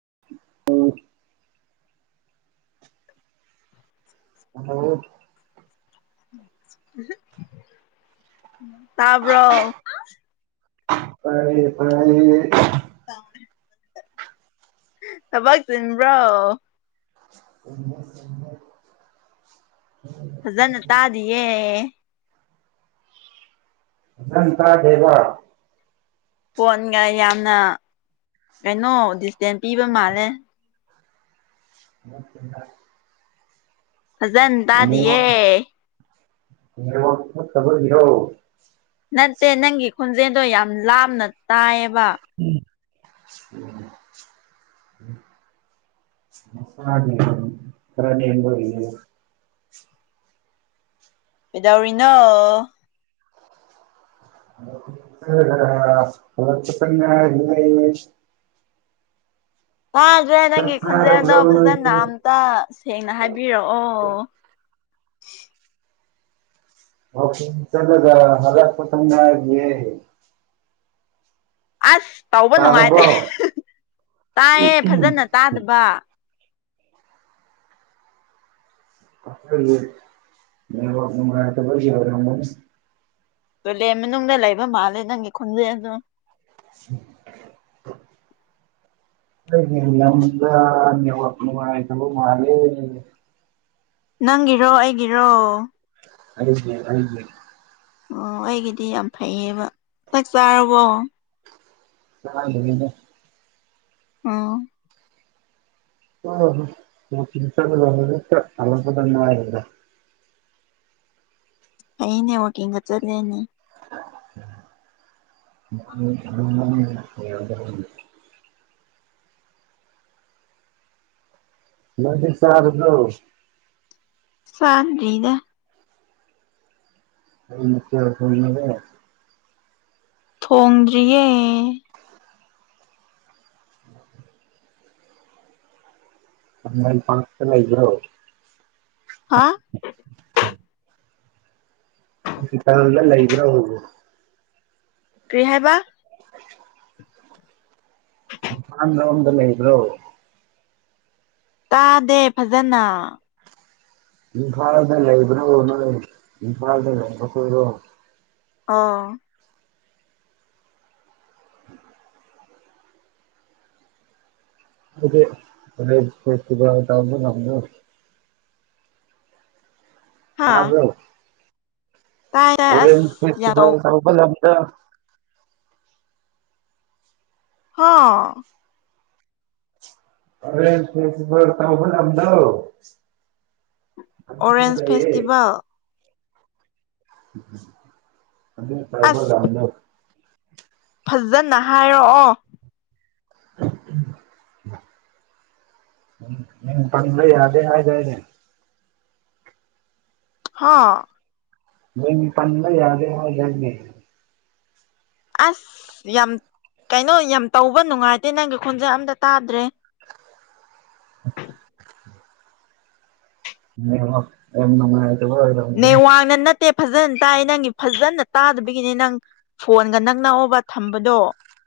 [unintelligible] [unintelligible] ꯇꯥꯕ꯭ꯔꯣ ꯇꯥꯏꯌꯦ ꯇꯥꯏꯌꯦ [unintelligible] ꯊꯕꯥꯛ ꯆꯤꯟꯕ꯭ꯔꯣ [unintelligible] ꯐꯖꯅ ꯇꯥꯗꯤꯌꯦ ꯐꯖꯅ ꯇꯥꯗꯦꯕ ꯐꯣꯟꯒ ꯌꯥꯝꯅ ꯀꯩꯅꯣ ꯗꯤꯁꯇꯦꯟꯁ ꯄꯤꯕ ꯃꯥꯜꯂꯦ [unintelligible] ꯐꯖꯅ ꯅꯦꯠꯋꯥꯛ ꯇꯥꯗꯤꯌꯦ ꯅꯦꯠꯋꯥꯛ ꯐꯠꯇꯕꯒꯤꯔꯣ ꯅꯠꯇꯦ ꯅꯪꯒꯤ ꯈꯣꯟꯖꯦꯜꯗꯣ ꯌꯥꯝ ꯂꯥꯞꯅ ꯇꯥꯏꯌꯦꯕ [unintelligible] ꯃꯁꯥꯒꯤ ꯑꯗꯨꯝ ꯈꯔ ꯅꯦꯝꯕꯒꯤ ꯀꯩꯗꯧꯔꯤꯅꯣ [unintelligible] ꯍꯜꯂꯛꯄꯇ ꯉꯥꯏꯔꯤꯌꯦ ꯇꯥꯗ꯭ꯔꯦ ꯆꯥꯛ ꯅꯪꯒꯤ ꯈꯣꯟꯖꯦꯜꯗꯣ ꯆꯥꯔꯕ꯭ꯔꯣ ꯐꯖꯅ ꯅꯣꯏꯗꯤ ꯑꯝꯇ ꯁꯦꯡꯅ ꯍꯥꯏꯕꯤꯔꯛꯑꯣ [inaudible] [unintelligible] ꯍꯜꯂꯛꯄꯗ ꯉꯥꯏꯔꯤꯌꯦ ꯑꯁ ꯇꯧꯕ ꯇꯥꯔꯕꯣ ꯅꯨꯡꯉꯥꯏꯇꯦ ꯇꯥꯏꯌꯦ ꯐꯖꯅ ꯇꯥꯗꯕ [unintelligible] ꯅꯦꯠꯋꯥꯛ ꯅꯨꯉꯥꯏꯇꯕꯒꯤ ꯑꯣꯏꯔꯝꯒꯅꯤ ꯇꯣꯏꯂꯦ ꯃꯅꯨꯡꯗ ꯂꯩꯕ ꯃꯥꯜꯂꯦ ꯅꯪꯒꯤ ꯈꯣꯟꯖꯦꯜꯗꯣ [unintelligible] ꯑꯩꯒꯤ ꯂꯝꯗ ꯅꯦꯠꯋꯥꯛ ꯅꯨꯡꯉꯥꯏꯇꯕ ꯃꯥꯂꯦ ꯅꯪꯒꯤꯔꯣ ꯑꯩꯒꯤꯔꯣ ꯑꯩꯒꯤ ꯑꯩꯒꯤ ꯑꯣ ꯑꯩꯒꯤꯗꯤ ꯌꯥꯝ ꯐꯩꯌꯦꯕ ꯆꯥꯛ ꯆꯥꯔꯕꯣ ꯆꯥꯗ꯭ꯔꯤꯗ ꯑꯣ [unintelligible] ꯋꯥꯛꯀꯤꯡ ꯆꯠꯂꯒ ꯍꯧꯖꯤꯛꯇ ꯍꯜꯂꯛꯄꯗ ꯉꯥꯏꯔꯤꯗ ꯑꯩꯅꯦ ꯋꯥꯀꯤꯡꯒ ꯆꯠꯂꯦꯅꯦ [unintelligible] ꯅꯪꯗꯤ ꯆꯥꯔꯕ꯭ꯔꯣ ꯆꯥꯗ꯭ꯔꯤꯗ ꯀꯩ ꯃꯊꯦꯜ ꯊꯣꯡꯂꯒꯦ ꯊꯣꯡꯗ꯭ꯔꯤꯌꯦ ꯑꯝꯕꯥꯏꯟ ꯄꯥꯔ꯭ꯛꯇ ꯂꯩꯕ꯭ꯔꯣ ꯍꯥ ꯍꯣꯁꯄꯤꯇꯥꯜꯗ ꯂꯩꯕ꯭ꯔꯣ ꯀꯩ ꯍꯥꯏꯕ ꯥꯏꯝꯐꯥꯟ ꯂꯣꯝꯗ ꯂꯩꯕ꯭ꯔꯣ ꯇꯥꯗꯦ ꯐꯖꯅ ꯏꯝꯐꯥꯜꯗ ꯂꯩꯕ꯭ꯔꯥꯣ ꯅꯣꯏ ꯏꯝꯐꯥꯜꯗ ꯂꯩꯕ ꯈꯣꯏꯔꯣ ꯑꯥ ꯑꯗꯨꯗꯤ ꯑꯣꯔꯦꯟ꯭ꯖ ꯐꯦꯁꯇꯤꯚꯜ ꯇꯧꯕ ꯂꯝꯗꯣ ꯍꯥ ꯇꯥꯕ꯭ꯔꯣ ꯇꯥꯏ ꯇꯥꯏ ꯑꯁ ꯑꯣꯔꯦꯟꯖ ꯌꯥꯝ ꯇꯧ ꯐꯦꯁꯇꯤꯚꯜ ꯇꯧꯕ ꯂꯝꯗꯣ ꯍꯥ ꯑꯣꯔꯦꯁ ꯐꯦꯁꯇꯤꯚꯦꯜ ꯇꯧꯕ ꯂꯝꯗꯣ ꯑꯗꯨꯗ ꯑꯣꯔꯦꯟꯖ ꯂꯩꯌꯦ ꯐꯦꯁꯇꯤꯚꯦꯜ ꯑꯗꯨꯅ ꯀꯔꯝꯕ ꯑꯁ ꯂꯝꯅꯣ ꯐꯖꯅ ꯍꯥꯏꯔꯛꯑꯣ [inaudible] ꯎꯝ ꯅꯪ ꯄꯟꯕ ꯌꯥꯗꯦ ꯍꯥꯏꯗꯥꯏꯅꯦ ꯍꯥꯥ ꯃꯤꯡ ꯄꯟꯕ ꯌꯥꯗꯦ ꯍꯥꯏꯗꯥꯏꯅꯦ ꯑꯁ ꯌꯥꯝ ꯀꯩꯅꯣ ꯌꯥꯝ ꯇꯧꯕ ꯅꯨꯡꯉꯥꯏꯇꯦ ꯅꯪꯒꯤ ꯈꯣꯟꯖꯦꯜ ꯑꯝꯇ ꯇꯥꯗ꯭ꯔꯦ ꯅꯦꯠꯋꯥꯛ ꯌꯥꯝ ꯅꯨꯡꯉꯥꯏꯇꯕ ꯑꯣꯏꯔꯝꯒꯅꯤ ꯅꯦꯋꯥꯡꯅ ꯅꯠꯇꯦ ꯐꯖꯅ ꯇꯥꯏ ꯅꯪꯒꯤ ꯐꯖꯅ ꯇꯥꯗꯕꯒꯤꯅꯤ ꯅꯪ ꯐꯣꯟꯒ ꯅꯛꯅꯑꯣꯕ ꯊꯝꯕꯗꯣ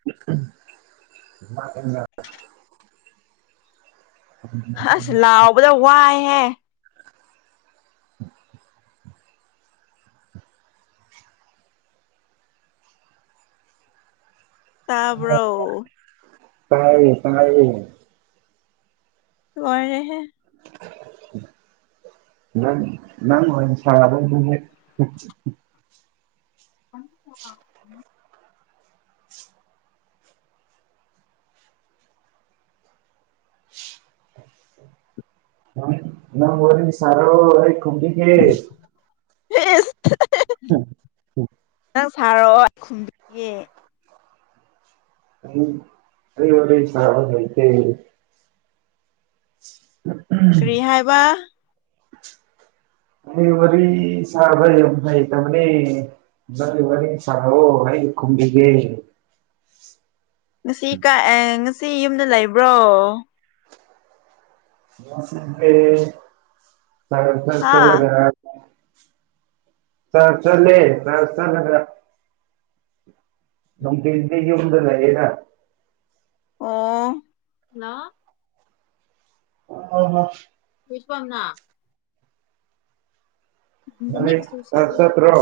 [unintelligible] ꯍ ꯑꯁ ꯂꯥꯎꯕꯗ ꯋꯥꯏꯍꯦ [inaudible] ꯇꯥꯕ꯭ꯔꯣ ꯇꯥꯏꯌꯦ ꯇꯥꯏꯌꯦ ꯂꯣꯏꯔꯦꯍꯦ [inaudible] ꯅꯪ ꯅꯪ ꯑꯣꯏꯅ ꯁ꯭ꯇꯣꯟ ꯑꯗꯨꯗꯤ [inaudible] ꯅꯪ ꯋꯥꯔꯤ ꯁꯥꯔꯣ ꯑꯩ ꯈꯨꯝꯕꯤꯒꯦ ꯏꯁ [inaudible] ꯅꯪ ꯁꯥꯔꯛꯑꯣ ꯑꯩ ꯈꯨꯝꯕꯤꯒꯦ ꯑꯩ ꯑꯩ ꯋꯥꯔꯤ ꯁꯥꯕ ꯂꯩꯇꯦ ꯀꯔꯤ ꯍꯥꯏꯕ ꯃꯤ ꯋꯥꯕꯤ ꯁꯥꯔꯕ ꯌꯥꯝ ꯍꯩꯇꯕꯅꯦ ꯅꯪ ꯋꯥꯔꯤ ꯁꯥꯅꯧꯑꯣ ꯑꯩ ꯈꯨꯝꯕꯤꯒꯦ ꯉꯁꯤ ꯀꯥ ꯉꯁꯤ ꯌꯨꯝꯗ ꯂꯩꯕ꯭ꯔꯣ ꯍꯥ [unintelligible] ꯆ꯭ꯔꯁ ꯆꯠꯂꯦ ꯆ꯭ꯔꯁ ꯆꯠꯂꯒ ꯅꯨꯡꯊꯤꯟꯗꯤ ꯌꯨꯝ ꯗ ꯂꯩꯌꯦꯗ ꯑꯣ ꯍꯜꯂꯣ [unintelligible] [unintelligible] ꯅꯪꯗꯤ ꯆ꯭ꯔꯁ ꯆꯠꯇ꯭ꯔꯣ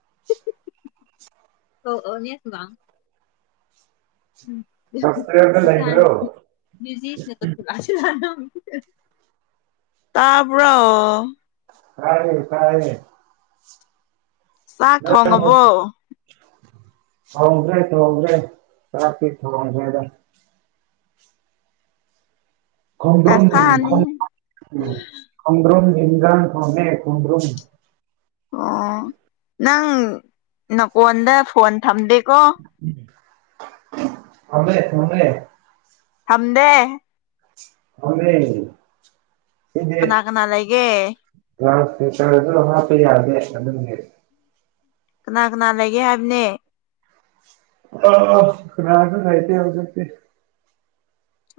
[unintelligible] ꯍꯣꯁꯇꯦꯜꯗ ꯂꯩꯕ꯭ꯔꯣ [unintelligible] ꯇꯥꯕ꯭ꯔꯣ ꯇꯥꯏꯌꯦ ꯇꯥꯏꯌꯦ ꯆꯥꯛ ꯊꯣꯡꯉꯕꯣ ꯊꯣꯡꯈ꯭ꯔꯦ ꯊꯣꯡꯈ꯭ꯔꯦ ꯆꯥꯛꯇꯤ ꯊ꯭ꯣꯡꯈ꯭ꯔꯦꯗ ꯈꯣꯡꯗ꯭ꯔꯨꯝ ꯗꯁꯥꯅꯤꯍꯦ ꯈꯣꯡꯗ꯭ꯔꯨꯟ ꯏꯟꯁꯥꯡ ꯊꯣꯡꯉꯦ ꯈꯣꯡꯗ꯭ꯔꯨꯝ ꯑꯣ ꯅꯪ ꯅꯀꯣꯟꯗ ꯐꯣꯟ ꯊꯝꯗꯦ ꯊꯝꯃꯦ ꯊꯝꯃꯦ ꯊꯝꯗꯦ ꯊꯝꯃꯦ ꯀꯅꯥ ꯀꯅꯥ ꯂꯩꯒꯦ [unintelligible] ꯍꯥꯞꯄ ꯑꯗꯨꯒꯤ ꯀꯅꯥ ꯀꯅꯥ ꯂꯩꯒꯦ ꯍꯥꯏꯕꯅꯦ ꯑꯥ ꯀꯥꯅꯁꯨ ꯂꯩꯇꯦ ꯍꯧꯖꯤꯛꯇꯤ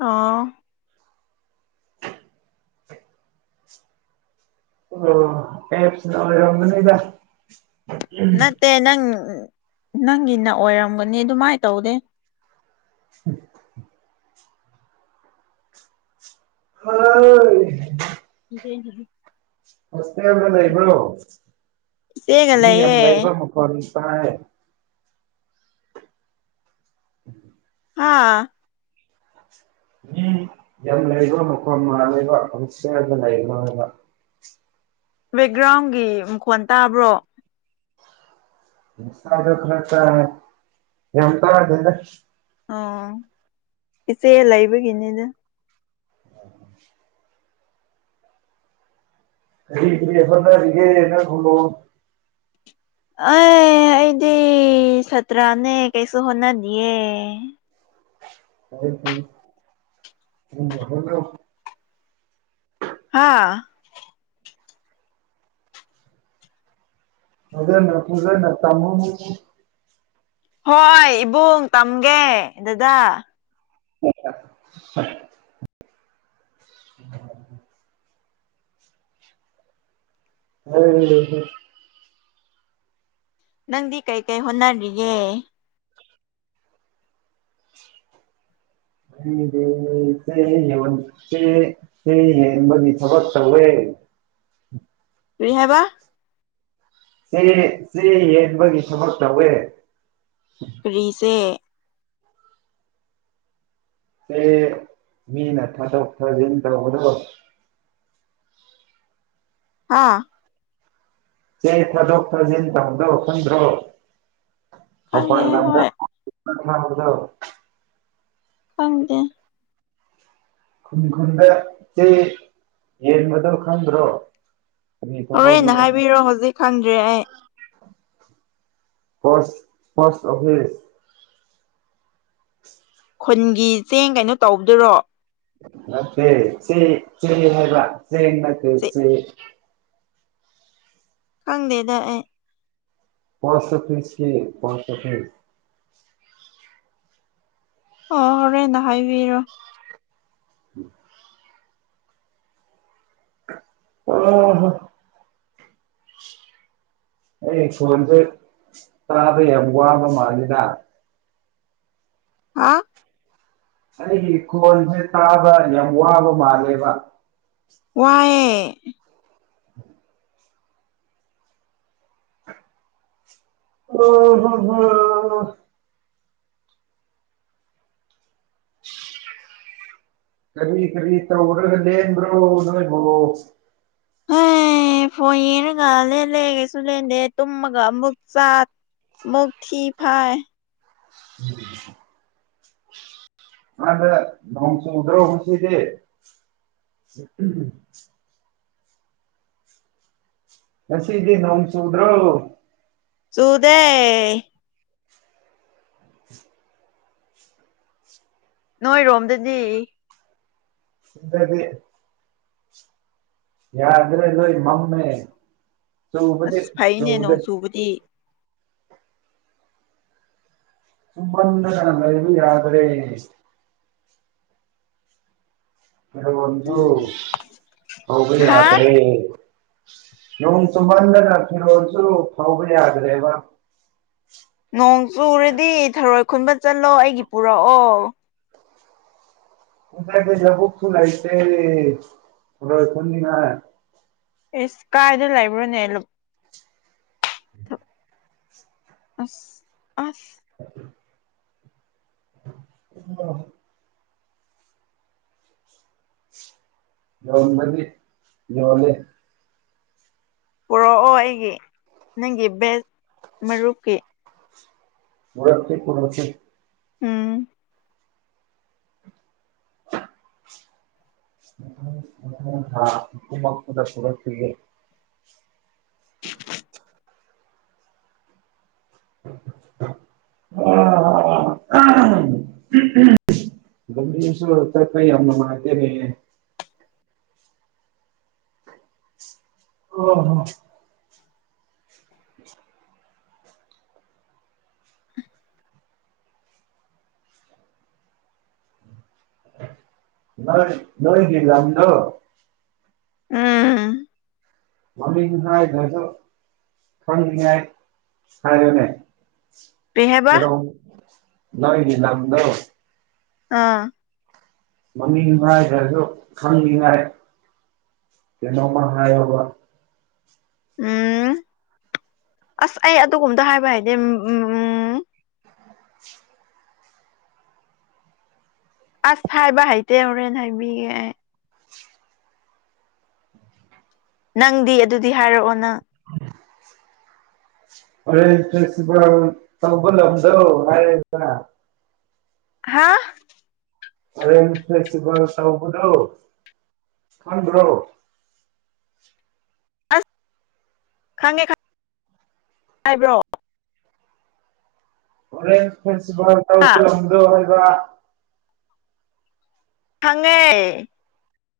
ꯑꯥ ꯑꯣ ꯑꯦꯞꯅ ꯑꯣꯏꯔꯝꯒꯅꯤꯗ ꯅꯠꯇꯦ ꯅꯪ ꯅꯪꯒꯤꯅ ꯑꯣꯏꯔꯝꯒꯅꯤ ꯑꯗꯨꯃꯥꯏꯅ ꯇꯧꯗꯦ ꯎꯝ ꯍꯣꯏ [unintelligible] ꯍꯣꯁꯇꯦꯜꯗ ꯂꯩꯕ꯭ꯔꯣ ꯏꯆꯦꯒ ꯃꯤ ꯌꯥꯝ ꯂꯩꯌꯦ ꯂꯩꯕ ꯃꯈꯣꯟ ꯇꯥꯏ [inaudible] ꯍꯥꯥ ꯃꯤ ꯌꯥꯝꯂꯩꯕꯃꯈꯣꯜ ꯃꯥꯜꯂꯦꯕ ꯍꯣꯁꯇꯦꯜꯗꯂꯩꯕ꯭ꯔꯣ ꯕꯦꯛꯒ꯭ꯔꯥꯎꯟꯒꯤ ꯃꯈꯣꯟ ꯇꯥꯕ꯭ꯔꯣ ꯑꯥꯔꯇꯥꯏ ꯌꯥꯝ ꯇꯥꯗꯦꯗ ꯑꯣ ꯏꯆꯦ ꯂꯩꯕꯒꯤꯅꯤꯗ ꯀꯔꯤ ꯀꯔꯤ ꯍꯣꯠꯅꯔꯤꯒꯦ ꯑꯩ ꯑꯩꯗꯤ ꯁꯇ꯭ꯔꯥꯅꯦ ꯀꯩꯁꯨ ꯍꯣꯠꯅꯗꯦ [unintelligible] ꯍꯥꯥ ꯐꯖꯅ ꯐꯖꯅ ꯇꯝꯃꯨ ꯍꯣꯏ ꯏꯕꯨꯡ ꯇꯝꯒꯦ ꯗꯗꯥ [unintelligible] [inaudible] [unintelligible] ꯅꯪꯗꯤ ꯀꯩ ꯀꯩ ꯍꯣꯠꯅꯔꯤꯒꯦ ꯈꯪꯗꯦ ꯑꯩ ꯆꯦ ꯌꯦꯟꯕꯒꯤ ꯆꯦ ꯌꯦꯟꯕꯒꯤ ꯊꯕꯛ ꯇꯧꯋꯦ [inaudible] ꯀ꯭ꯔꯤ ꯍꯥꯏꯕ ꯆꯦ ꯆꯦ ꯌꯦꯟꯕꯒꯤ ꯊꯕꯛ ꯇꯧꯋꯦ ꯀ꯭ꯔꯤ ꯆꯦ ꯆꯦ ꯃꯤꯅ ꯊꯥꯗꯣꯛ ꯊꯥꯖꯤꯟ ꯇꯧꯕꯗꯣ ꯍꯥ ꯆꯦ ꯊꯥꯗꯣꯛ ꯊꯥꯖꯤꯟ ꯇꯧꯕꯗꯣ ꯈꯪꯗ꯭ꯔꯣ ꯈꯪꯗꯦ ꯃꯄꯥꯟ ꯍꯦ ꯂꯝꯗ ꯍꯣꯏ [unintelligible] ꯈꯪꯗꯦ ꯈꯨꯟ ꯈꯨꯟꯗ ꯆꯦ ꯌꯦꯟꯕꯗꯣ ꯈꯪꯗ꯭ꯔꯣ ꯀꯔꯤ ꯍꯣꯔꯦꯟ ꯊꯕꯛꯅꯣ ꯍꯥꯏꯕꯤꯔꯣ ꯍꯧꯖꯤꯛ ꯈꯪꯗ꯭ꯔꯦ ꯑꯩ ꯄꯣꯁ ꯄꯣꯁ ꯑꯣꯐꯤꯁ ꯈꯨꯟꯒꯤ ꯆꯦꯡ ꯀꯩꯅꯣ ꯇꯧꯕꯗꯨꯔꯣ ꯅꯠꯇꯦ ꯆꯦ ꯆꯦ ꯍꯥꯏꯕ ꯆꯦꯡ ꯅꯠꯇꯦ ꯆꯦ ꯈꯪꯗꯦꯗꯥ ꯑꯩ ꯄꯣꯁ ꯑꯣꯐꯤꯁꯀꯤ ꯄꯣꯁ ꯑꯣꯐꯤꯁ ꯑꯣ ꯍꯣꯔꯦꯟ ꯍꯥꯏꯕꯤꯔꯣ [inaudible] ꯑꯥ ꯍꯥ ꯑꯩ ꯈꯣꯟꯖꯦ ꯇꯥꯕ ꯌꯥꯝ ꯋꯥꯕ ꯃꯥꯜꯂꯤꯗ ꯍꯥꯥ ꯑꯩꯒꯤ ꯈꯣꯟꯖꯦ ꯇꯥꯕ ꯌꯥꯝ ꯋꯥꯕ ꯃꯥꯜꯂꯦꯕꯥ ꯋꯥꯏꯌꯦ ꯑꯥꯍꯥꯍꯥ ꯀꯔꯤ ꯀꯔꯤ ꯇꯧꯔꯒ ꯂꯦꯟꯕ꯭ꯔꯣ ꯅꯣꯏꯕꯣ ꯍꯦ ꯐꯣꯟ ꯌꯦꯡꯉꯒ ꯂꯦꯜꯂꯦ ꯁꯨ ꯂꯦꯟꯗꯦ ꯇꯨꯝꯃꯒ ꯑꯃꯨꯛ ꯆꯥ ꯃꯨꯛ ꯊꯤ ꯐꯥꯏ ꯑꯗ ꯅꯣꯡ ꯆꯨꯗ꯭ꯔꯣ ꯉꯁꯤꯗꯤ [inaudible] ꯉꯁꯤꯗꯤ ꯅꯣꯡ ꯆꯨꯗ꯭ꯔꯣ ꯆꯨꯗꯦ ꯅꯣꯏꯔꯣꯝꯗꯗꯤ ꯁꯤꯗꯗꯤ ꯌꯥꯗ꯭ꯔꯦ ꯂꯣꯏ ꯃꯝꯃꯦ ꯆꯨꯕꯗꯤ ꯑꯁ ꯐꯩꯅꯦ ꯆꯨꯗꯦ ꯅꯣꯡ ꯆꯨꯕꯗꯤ ꯆꯨꯝꯃꯟꯗꯅ ꯂꯩꯕ ꯌꯥꯗ꯭ꯔꯦ ꯐꯤ ꯔꯣꯟꯁꯨ ꯐꯧꯕ ꯍꯥ ꯌꯥꯗ꯭ꯔꯦ ꯅꯣꯡ ꯆꯨꯃꯟꯗꯅ ꯐꯤꯔꯣꯜꯁꯨ ꯐꯧꯕ ꯌꯥꯗ꯭ꯔꯦꯕꯥ ꯅꯣꯡ ꯆꯨꯔꯗꯤ ꯊꯔꯣꯏ ꯈꯨꯟꯕ ꯆꯠꯂꯣ ꯑꯩꯒꯤ ꯄꯨꯔꯛꯑꯣ ꯈꯣꯏ ꯁꯥꯏꯗ ꯂꯕꯨꯛꯇꯣ ꯂꯩꯇꯦ ꯊꯔꯣꯏ ꯈꯨꯟꯅꯤꯡꯉꯥꯏ ꯏꯁ ꯀꯥꯥꯏꯗ ꯂꯥꯏꯕ꯭ꯔꯅꯦ ꯂ ꯑꯁ ꯑꯁ [unintelligible] ꯌꯣꯟꯕꯗꯤ ꯌꯣꯜꯂꯦ ꯄꯨꯔꯛꯑꯣ ꯑꯩꯒꯤ ꯅꯪꯒꯤ ꯕꯦꯁ ꯃꯔꯨꯞꯀꯤ ꯄꯨꯔꯛꯀꯦ ꯄꯨꯔꯛꯀꯦ ꯎꯝ ꯃꯊꯪ ꯊꯥ ꯀꯨꯝꯃꯛꯄꯗ ꯄꯨꯔꯛꯄꯤꯒꯦ [inaudible] [inaudible] ꯂꯝꯕꯤꯁꯨ ꯆꯠꯄ ꯌꯥꯝ ꯅꯨꯡꯉꯥꯏꯇꯦꯅꯦ ꯍ ꯍ ꯅꯣꯏ ꯅꯣꯏꯒꯤ ꯂꯝꯗꯣ ꯎꯝ ꯃꯃꯤꯡ ꯍꯥꯏꯗ꯭ꯔꯁꯨ ꯈꯪꯅꯤꯡꯉꯥꯏ ꯍꯥꯏꯌꯣ ꯀꯔꯤ ꯍꯥꯏꯕ ꯅꯣꯏꯒꯤ ꯂꯝꯗꯣ ꯑꯥ ꯃꯃꯤꯡ ꯍꯥꯏꯗ꯭ꯔꯁꯨ ꯈꯪꯅꯤꯡꯉꯥꯏ ꯀꯩꯅꯣꯃ ꯍꯥꯏꯌꯣꯕ ꯎꯝ ꯑꯁ ꯑꯩ ꯑꯗꯨꯒꯨꯝꯕꯗꯣ ꯍꯥꯏꯕ ꯍꯥꯏꯇꯦ ꯎꯝ ꯑꯁ ꯍꯥꯏꯕ ꯍꯩꯇꯦ ꯍꯣꯔꯦꯟ ꯍꯥꯏꯕꯤꯒꯦ ꯑꯩ ꯅꯪꯗꯤ ꯑꯗꯨꯗꯤ ꯍꯥꯏꯔꯛꯑꯣ ꯅꯪ [inaudible] ꯑꯣꯔꯦꯟꯁ ꯐꯦꯁꯇꯤꯕꯦꯜ ꯇꯧꯕ ꯂꯝꯗꯣ ꯍꯥꯥ ꯑꯣꯔꯦꯟꯁ ꯐ꯭ꯂꯦꯛꯁꯤꯕꯦꯜ ꯇꯧꯕꯗꯣ ꯈꯪꯗ꯭ꯔꯣ [inaudible] ꯑꯁ ꯈꯪꯉꯦ ꯈꯪꯉ ꯍꯥꯏꯕ꯭ꯔꯣꯑꯣ ꯑꯣꯔꯦꯟꯁ ꯐꯦꯁꯇꯤꯕꯦꯜ ꯍꯥ ꯇꯧꯕ ꯂꯝꯗꯣ ꯍꯥꯏꯕ ꯈꯪꯉꯦ